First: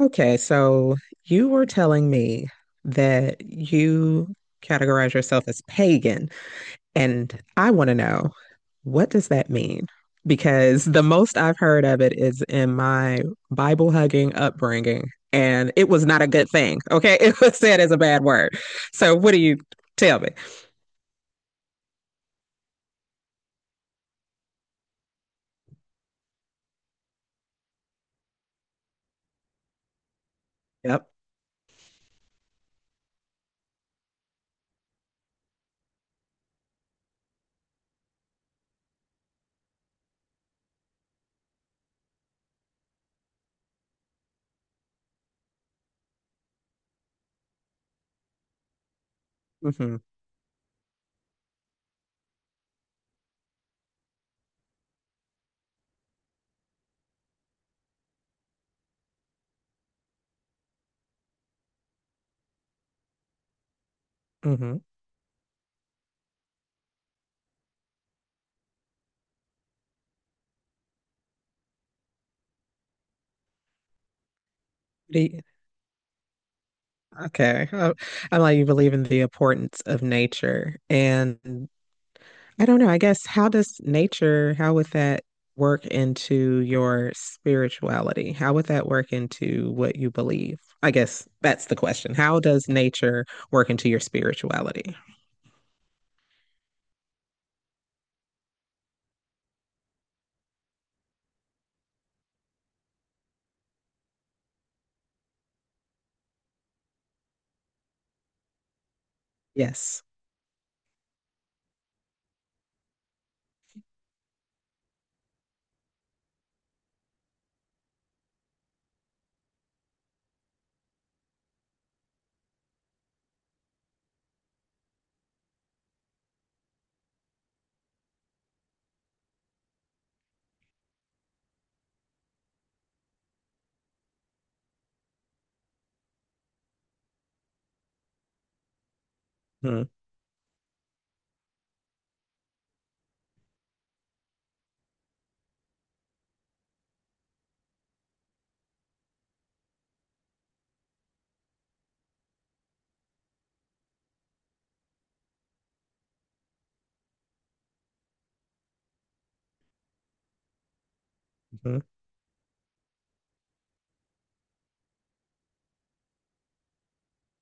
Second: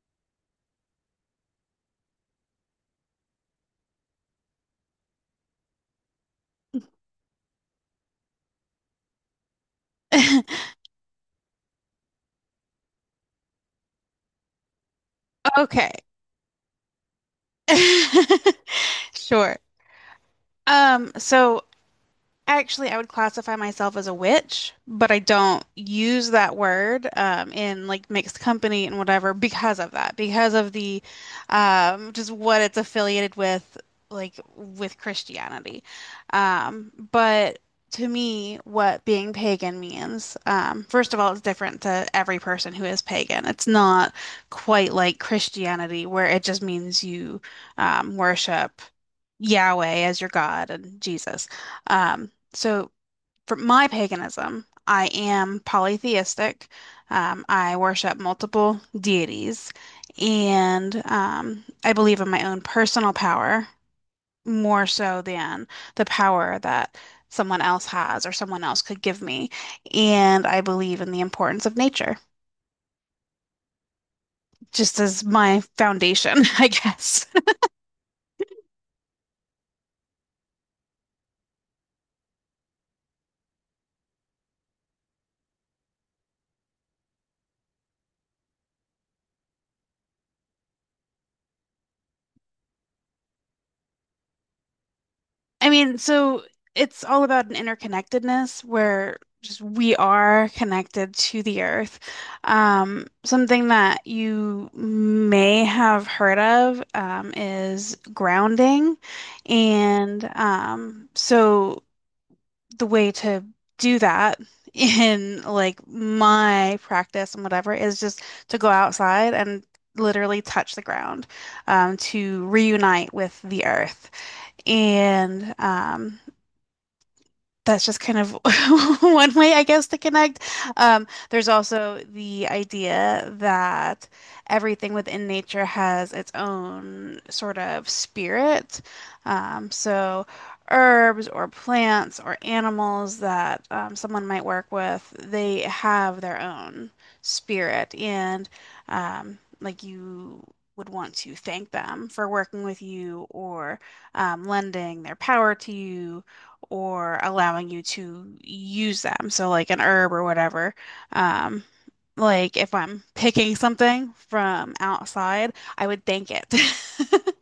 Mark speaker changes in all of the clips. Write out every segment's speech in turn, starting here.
Speaker 1: Okay, so you were telling me that you categorize yourself as pagan, and I want to know, what does that mean? Because the most I've heard of it is in my Bible hugging upbringing, and it
Speaker 2: Okay.
Speaker 1: was not a good thing. Okay, it was said as a bad word. So what do
Speaker 2: Sure.
Speaker 1: you tell me?
Speaker 2: Um, so Actually, I would classify myself as a witch, but I don't use that word in like mixed company and whatever because of that, because of the
Speaker 1: Yep.
Speaker 2: just what it's affiliated with, like with Christianity. But To me, what being pagan means, first of all, it's different to every person who is pagan. It's not quite like Christianity, where it just means you worship
Speaker 1: Mm-hmm.
Speaker 2: Yahweh as your God and Jesus. Um, so for my paganism, I am polytheistic. I worship multiple deities, and I believe in my own personal power
Speaker 1: Mm-hmm.
Speaker 2: more so than the power that someone else has or someone else could give me. And I believe in the importance of nature, just as
Speaker 1: The,
Speaker 2: my foundation, I guess.
Speaker 1: Okay. I'm like, you believe in the importance of nature and I don't know. I guess how does nature, how would that work into your spirituality? How would that work into what you believe? I guess that's the question. How does nature work into your spirituality?
Speaker 2: I mean, so it's all about an interconnectedness where just we are connected to the earth. Something that you may have heard of is grounding.
Speaker 1: Yes.
Speaker 2: And the way to do that in like my practice and whatever is just to go outside and literally touch the ground to reunite with the earth. And that's just kind of one way, I guess, to connect. There's also the idea that everything within nature has its own sort of spirit. Um, so, herbs or plants or animals that someone might work with, they have their own spirit. And like you would want to thank them for working with you or lending their power to you or allowing you to use them. So like an herb or whatever. Um,
Speaker 1: Mm-hmm.
Speaker 2: like if I'm picking something from outside, I would thank it.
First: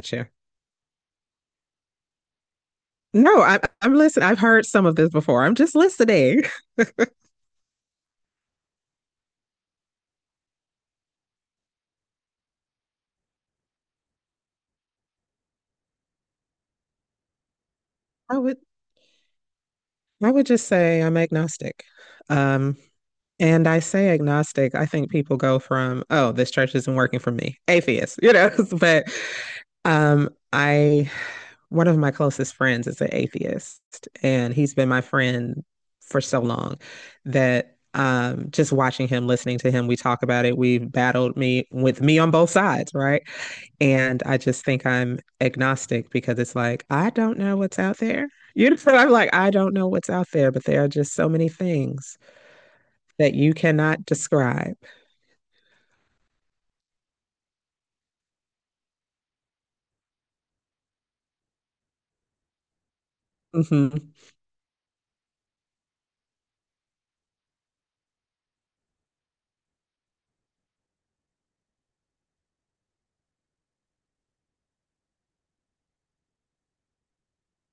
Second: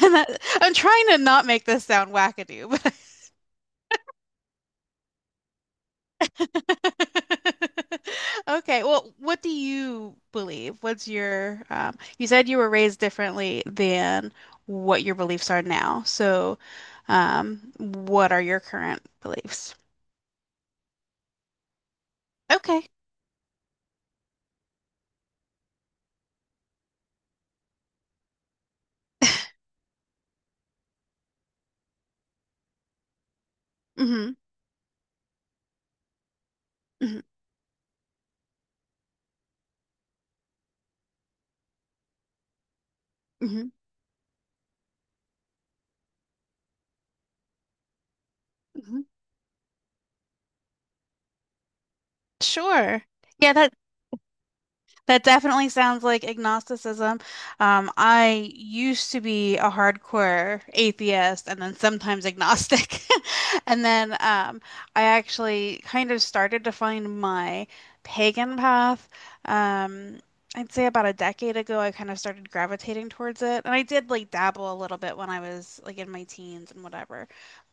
Speaker 2: And that, I'm trying to not make this sound wackadoo, but
Speaker 1: No, I'm listening. I've heard some of this before. I'm just listening.
Speaker 2: okay. Well, what do you believe? What's your, you said you were raised differently than what your beliefs are now. So, what
Speaker 1: I
Speaker 2: are
Speaker 1: would
Speaker 2: your current beliefs?
Speaker 1: I would just say I'm agnostic. Um,
Speaker 2: Okay.
Speaker 1: and I say agnostic, I think people go from, oh, this church isn't working for me, atheist, you know. But um, I, one of my closest friends is an atheist,
Speaker 2: Hmm.
Speaker 1: and he's been my friend for so long
Speaker 2: Hmm.
Speaker 1: that just watching him, listening to him, we talk about it. We've battled me with me on both sides, right?
Speaker 2: Hmm.
Speaker 1: And I just think I'm agnostic because it's like, I don't know what's out there. You know,
Speaker 2: Mhm.
Speaker 1: I'm like, I don't know what's out there, but there are just so many things
Speaker 2: Sure.
Speaker 1: that
Speaker 2: Yeah,
Speaker 1: you cannot describe.
Speaker 2: that definitely sounds like agnosticism. I used to be a hardcore atheist and then sometimes agnostic. And
Speaker 1: Mm-hmm.
Speaker 2: then I actually kind of started to find my pagan path. Um, I'd say about a decade ago, I kind of started gravitating towards it. And I did like dabble a little bit when I was like in my teens and whatever.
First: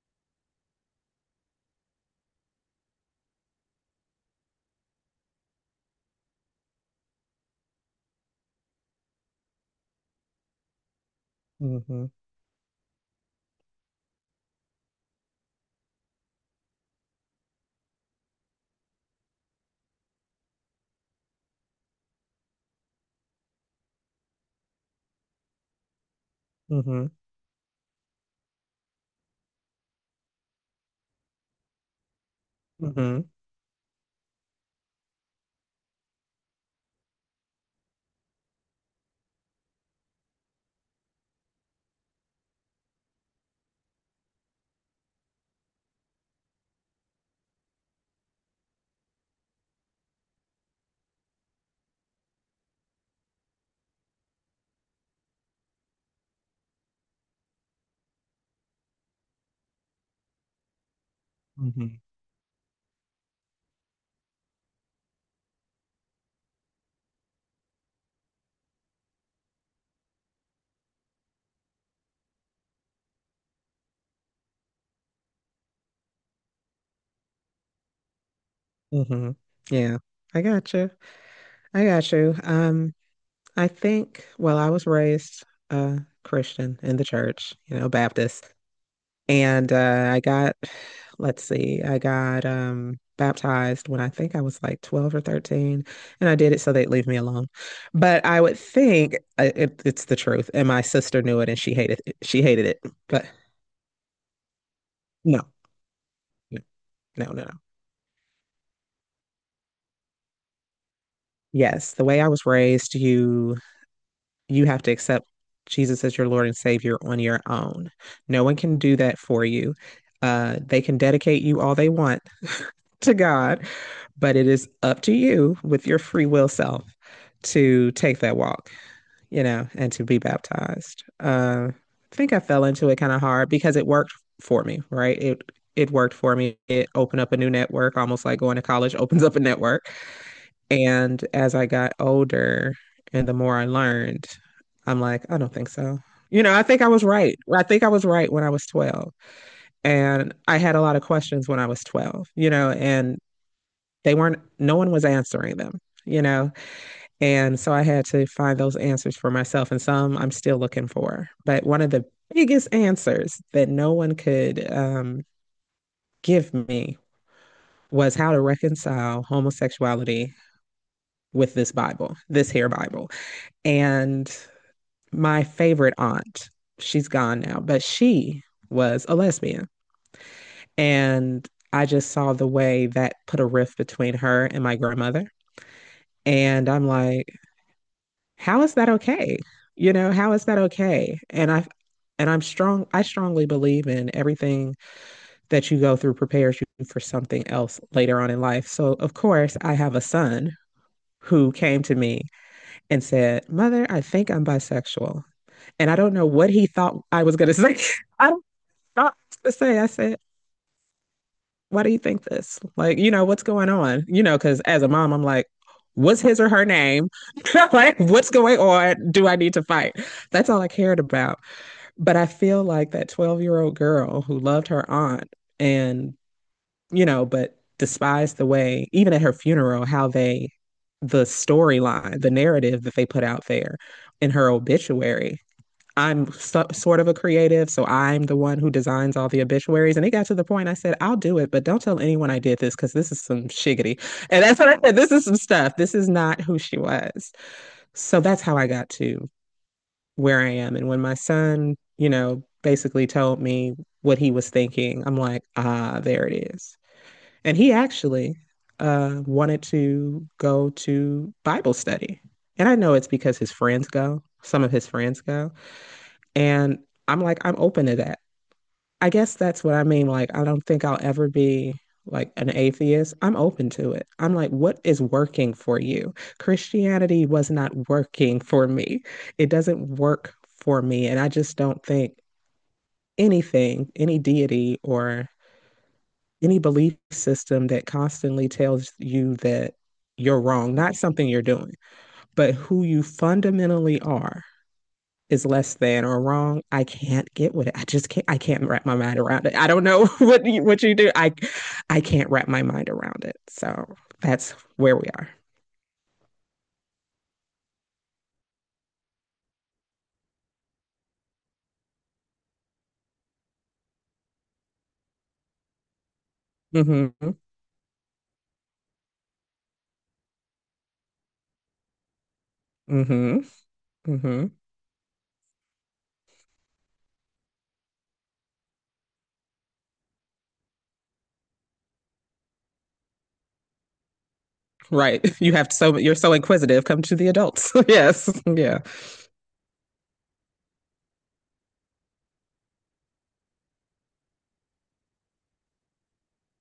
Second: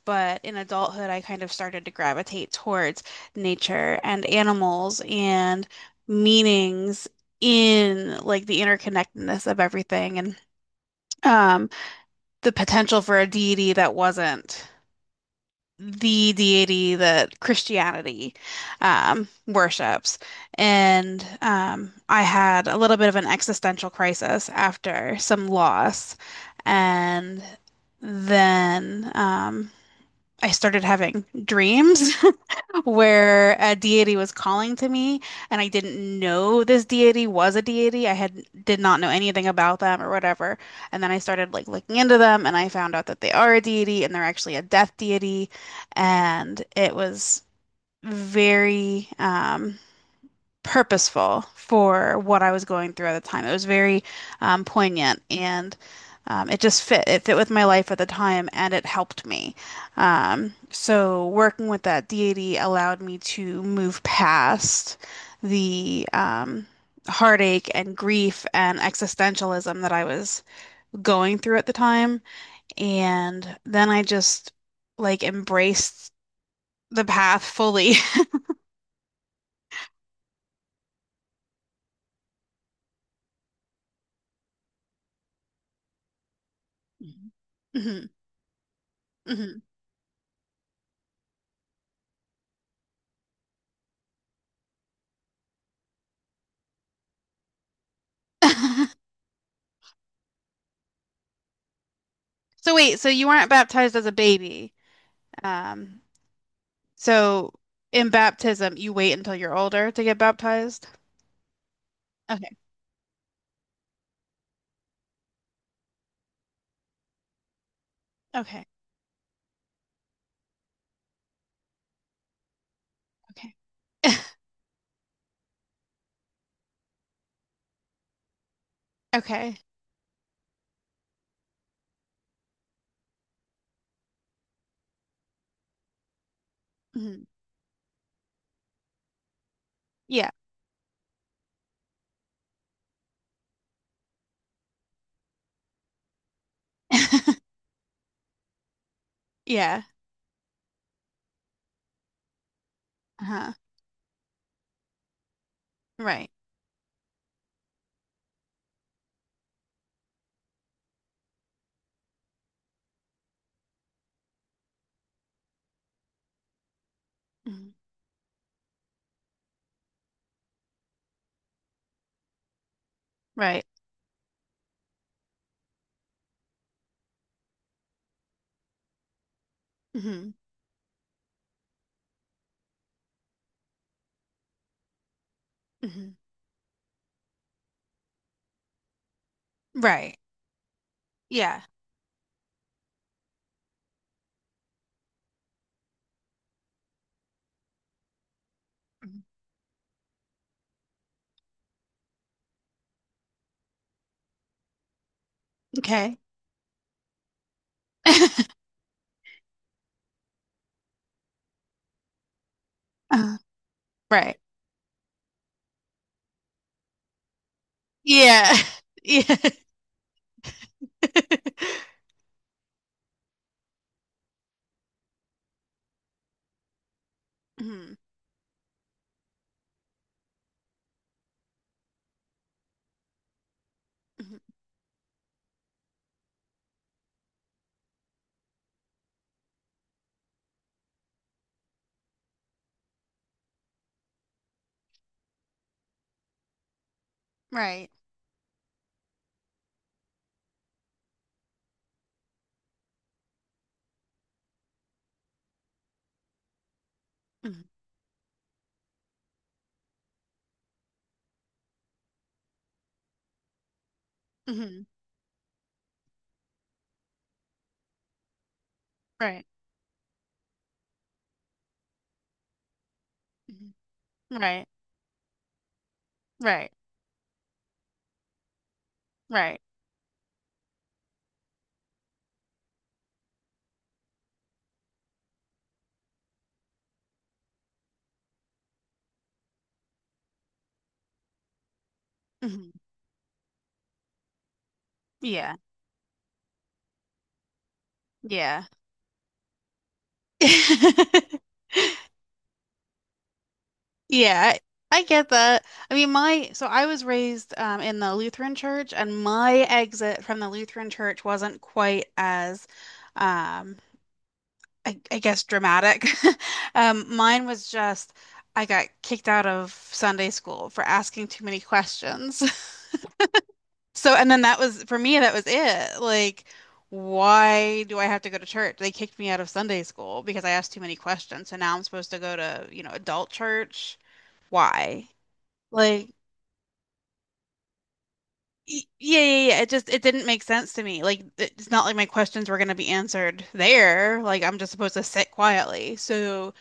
Speaker 2: But in adulthood, I kind of started to gravitate towards nature and animals and meanings in like the interconnectedness of everything and um,
Speaker 1: Mm-hmm.
Speaker 2: the potential for a deity that wasn't the deity that Christianity worships. And I had a little bit of an existential crisis after some loss.
Speaker 1: Mm-hmm.
Speaker 2: And then I started having dreams
Speaker 1: Mm-hmm.
Speaker 2: where a deity was calling to me and I didn't know this deity was a deity. I had did not know anything about them or whatever. And then I started like looking into them and I found out that they are a deity and they're actually a death deity. And it was very purposeful for what I was going through at the time. It was very poignant and it just fit. It fit with my life at the time and it helped me. So working with
Speaker 1: Mm-hmm.
Speaker 2: that deity allowed me to move past the heartache and grief and existentialism that I was going through at the time. And then I just like embraced the path fully.
Speaker 1: Mm-hmm. Yeah, I got you. I got you. I think, well, I was raised uh Christian in the church, you know,
Speaker 2: Mhm.
Speaker 1: Baptist.
Speaker 2: Mhm,
Speaker 1: And let's see, I got baptized when I think I was like 12 or 13. And I did it so they'd leave me alone. But I would
Speaker 2: mhm.
Speaker 1: think it's the truth. And my sister knew it and she hated it. She hated
Speaker 2: So
Speaker 1: it.
Speaker 2: wait, so
Speaker 1: But
Speaker 2: you weren't baptized as a baby.
Speaker 1: no,
Speaker 2: Um,
Speaker 1: no, no, no, no.
Speaker 2: so in baptism, you wait until you're older to get baptized.
Speaker 1: Yes, the way I was
Speaker 2: Okay.
Speaker 1: raised, you have to accept Jesus as your Lord and Savior on your own. No one
Speaker 2: Okay.
Speaker 1: can do that for you. They can dedicate you all they want, to
Speaker 2: Okay.
Speaker 1: God, but it is up to you with your free will self to take that walk, you
Speaker 2: Okay.
Speaker 1: know, and to be baptized. I think I fell into it kind of hard because it worked for me, right? It worked for me. It opened
Speaker 2: Mhm.
Speaker 1: up a new network, almost like going to college opens up a network.
Speaker 2: Yeah.
Speaker 1: And as I got older and the more I learned, I'm like, I don't think so. You know, I think I was right. I think I was right when I was 12.
Speaker 2: Yeah.
Speaker 1: And I had a lot of questions when I was 12, you know, and
Speaker 2: Uh-huh.
Speaker 1: they weren't no one was answering them, you
Speaker 2: Right.
Speaker 1: know. And so I had to find those answers for myself, and some I'm still looking for. But one of the biggest answers that no one could give me
Speaker 2: Mhm.
Speaker 1: was how to reconcile homosexuality with this bible, this here bible.
Speaker 2: Right.
Speaker 1: And my favorite aunt, she's gone now, but she was a lesbian.
Speaker 2: Hmm.
Speaker 1: And I just saw the way that put a rift between her and my grandmother,
Speaker 2: Hmm.
Speaker 1: and I'm like, how is that okay? You know,
Speaker 2: Right.
Speaker 1: how is that okay?
Speaker 2: Yeah.
Speaker 1: And I'm strong, I strongly believe in everything that you go through prepares you for something else later on in life. So, of
Speaker 2: Mhm.
Speaker 1: course, I have a son who came to me and said, "Mother, I think I'm bisexual." And I don't
Speaker 2: Okay.
Speaker 1: know what he thought I was going to say. I don't know what to say. I said, "Why do you think this? Like, you know,
Speaker 2: Uh,
Speaker 1: what's going on?" You
Speaker 2: right.
Speaker 1: know, because as a mom, I'm like, what's his or her name? Like, what's
Speaker 2: Yeah.
Speaker 1: going on? Do
Speaker 2: Yeah.
Speaker 1: I need to fight? That's all I cared about. But I feel like that 12-year-old girl who loved her aunt and, you know, but
Speaker 2: Mhm.
Speaker 1: despised the way, even at her funeral, how they, the storyline, the narrative that they put out there in
Speaker 2: Mhm.
Speaker 1: her obituary. I'm so, sort of a creative, so I'm the one who designs all the obituaries. And it got to the point I said, I'll do it, but don't tell anyone I did this because this is some shiggity. And that's what I said. This is some stuff. This is not who she was.
Speaker 2: Right.
Speaker 1: So that's how I got to where I am. And when my son, you know, basically told me what he was thinking, I'm like, ah, there it is. And
Speaker 2: Mhm.
Speaker 1: he actually wanted to go to Bible study. And I know it's because his friends go, some of
Speaker 2: Mhm.
Speaker 1: his friends go. And I'm like, I'm open to that. I guess
Speaker 2: Right.
Speaker 1: that's what I mean. Like, I don't think I'll ever be like an atheist. I'm open
Speaker 2: Mhm.
Speaker 1: to it. I'm like,
Speaker 2: Right.
Speaker 1: what is working for you?
Speaker 2: Right.
Speaker 1: Christianity was not working for me. It
Speaker 2: Right.
Speaker 1: doesn't work for me. And I just don't think anything, any deity or any belief system that constantly tells you that you're wrong, not something you're doing, but
Speaker 2: Mhm.
Speaker 1: who you fundamentally are is
Speaker 2: Yeah.
Speaker 1: less than or wrong, I can't get with it. I just can't. I
Speaker 2: Yeah.
Speaker 1: can't wrap my mind around it. I don't know what you do. I can't wrap my mind around it. So that's
Speaker 2: Yeah,
Speaker 1: where
Speaker 2: I
Speaker 1: we are.
Speaker 2: get that. I mean, my so I was raised in the Lutheran church, and my exit from the Lutheran church wasn't quite as, um, I guess, dramatic.
Speaker 1: Hmm.
Speaker 2: Mine was just I got kicked out of Sunday school for asking too many questions.
Speaker 1: Hmm.
Speaker 2: So, and then
Speaker 1: Hmm.
Speaker 2: that was for me, that was it. Like, why do I have to go to church? They kicked me out of Sunday school because I asked too many questions. So now I'm supposed to go to, you know, adult church. Why?
Speaker 1: Right. You have so
Speaker 2: Like,
Speaker 1: you're so inquisitive. Come to the adults. Yes. Yeah.
Speaker 2: yeah, yeah. It just it didn't make sense to me. Like, it's not like my questions were going to be answered there. Like, I'm just supposed to sit quietly. So,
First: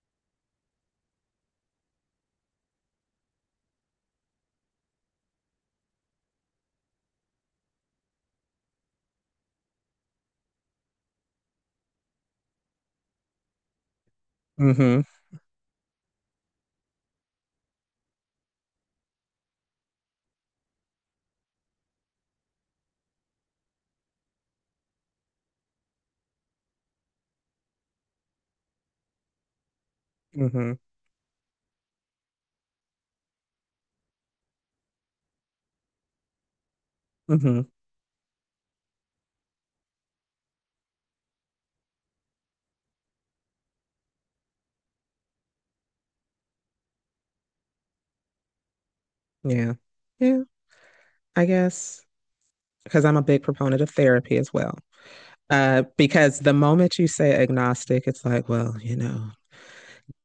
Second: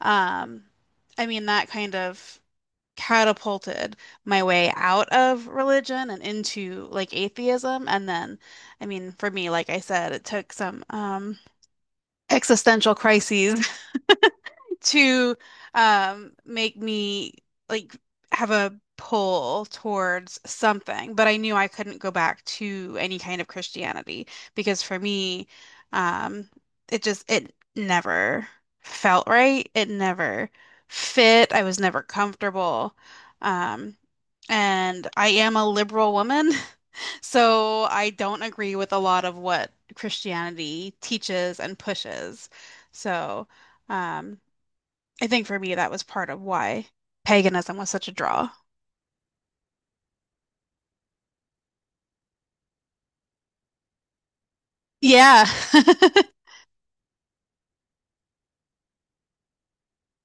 Speaker 2: um, I mean, that kind of catapulted my way out of religion and into like atheism. And then, I mean, for me, like I said, it took some existential crises
Speaker 1: Hmm.
Speaker 2: to make me like have a pull towards something, but I knew I couldn't go back to any kind of Christianity because for me, um, it just it never felt right. It never
Speaker 1: Hmm.
Speaker 2: fit. I was never comfortable. Um, and I am a liberal woman,
Speaker 1: Hmm.
Speaker 2: so I don't agree with a lot of what Christianity teaches and pushes. So, um, I think for me, that was part of why paganism was such a draw.
Speaker 1: Yeah. Yeah. I guess, because I'm a big proponent of therapy as well.
Speaker 2: Yeah.
Speaker 1: Because the moment you say agnostic, it's like, well, you know,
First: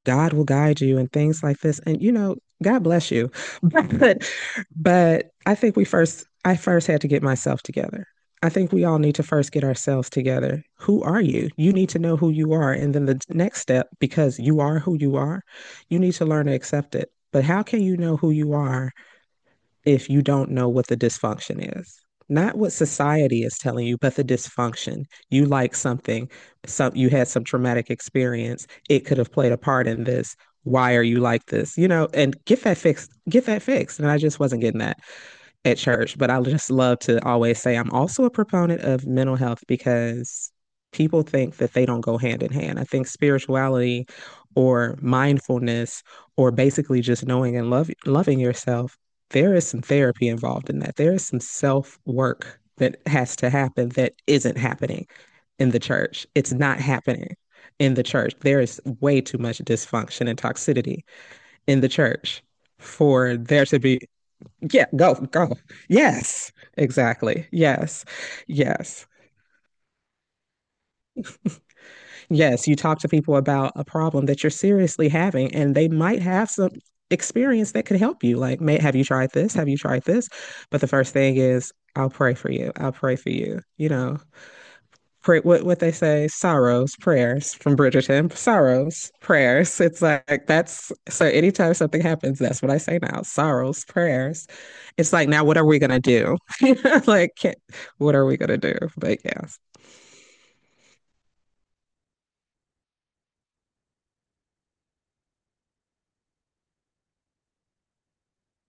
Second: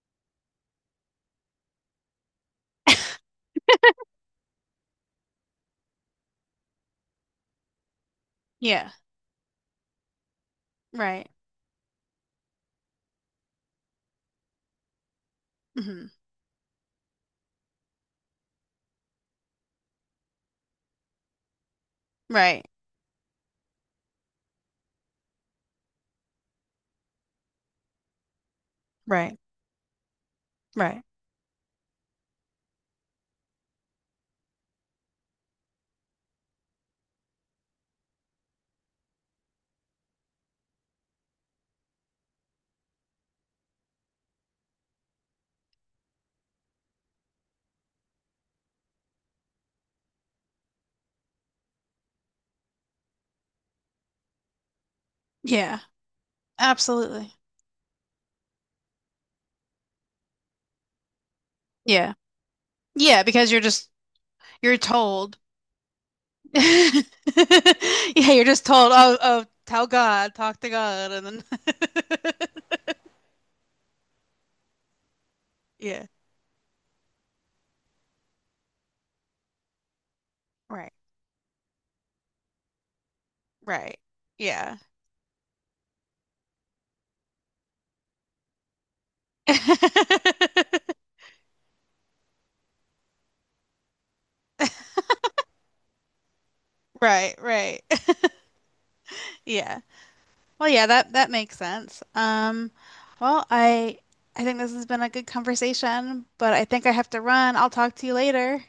Speaker 1: God will guide you and things like this. And, you know, God bless you. But, but I think I first had to get myself together. I think we
Speaker 2: Yeah.
Speaker 1: all need to first get ourselves together. Who are
Speaker 2: Right.
Speaker 1: you? You need to know who you are. And then the next step, because you are who you are, you
Speaker 2: Hmm.
Speaker 1: need to learn to accept it. But how can you know who you are if you don't know what the dysfunction is. Not
Speaker 2: Right.
Speaker 1: what society is telling you, but the dysfunction. You like something, you had some traumatic experience. It could have
Speaker 2: Right.
Speaker 1: played a part in this. Why
Speaker 2: Right.
Speaker 1: are you like this? You know, and get that fixed, get that fixed. And I just wasn't getting that at church. But I just love to always say I'm also a proponent of mental health because people think that they don't go hand in hand. I think spirituality or mindfulness or basically just knowing and loving yourself, there is some therapy involved in that. There is some self work that has to happen that isn't happening in the
Speaker 2: Yeah.
Speaker 1: church. It's not
Speaker 2: Absolutely.
Speaker 1: happening in the church. There is way too much dysfunction and toxicity in the
Speaker 2: Yeah.
Speaker 1: church
Speaker 2: Yeah,
Speaker 1: for
Speaker 2: because
Speaker 1: there to be
Speaker 2: you're
Speaker 1: yeah,
Speaker 2: told.
Speaker 1: go. Yes, exactly. Yes,
Speaker 2: Yeah, you're just told,
Speaker 1: yes,
Speaker 2: oh, tell God, talk to God, and then
Speaker 1: yes. You talk to people about a problem that you're seriously having, and they
Speaker 2: yeah.
Speaker 1: might have some experience that could help you. Like, have you tried this? Have you tried this? But the
Speaker 2: Right.
Speaker 1: first thing is, I'll pray for you. I'll pray for you, you
Speaker 2: Right.
Speaker 1: know.
Speaker 2: Yeah.
Speaker 1: Pray, what they say, sorrows, prayers from Bridgerton, sorrows, prayers. It's like that's so anytime something happens, that's what I say now, sorrows, prayers. It's like, now what are we gonna do? Like,
Speaker 2: Right,
Speaker 1: can't,
Speaker 2: right.
Speaker 1: what are we gonna do? But yes.
Speaker 2: Yeah. Well, yeah, that makes sense. Well, I think this has been a good conversation, but I think I have to run. I'll talk to you later.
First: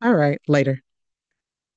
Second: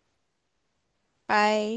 Speaker 1: All right, later.
Speaker 2: Bye.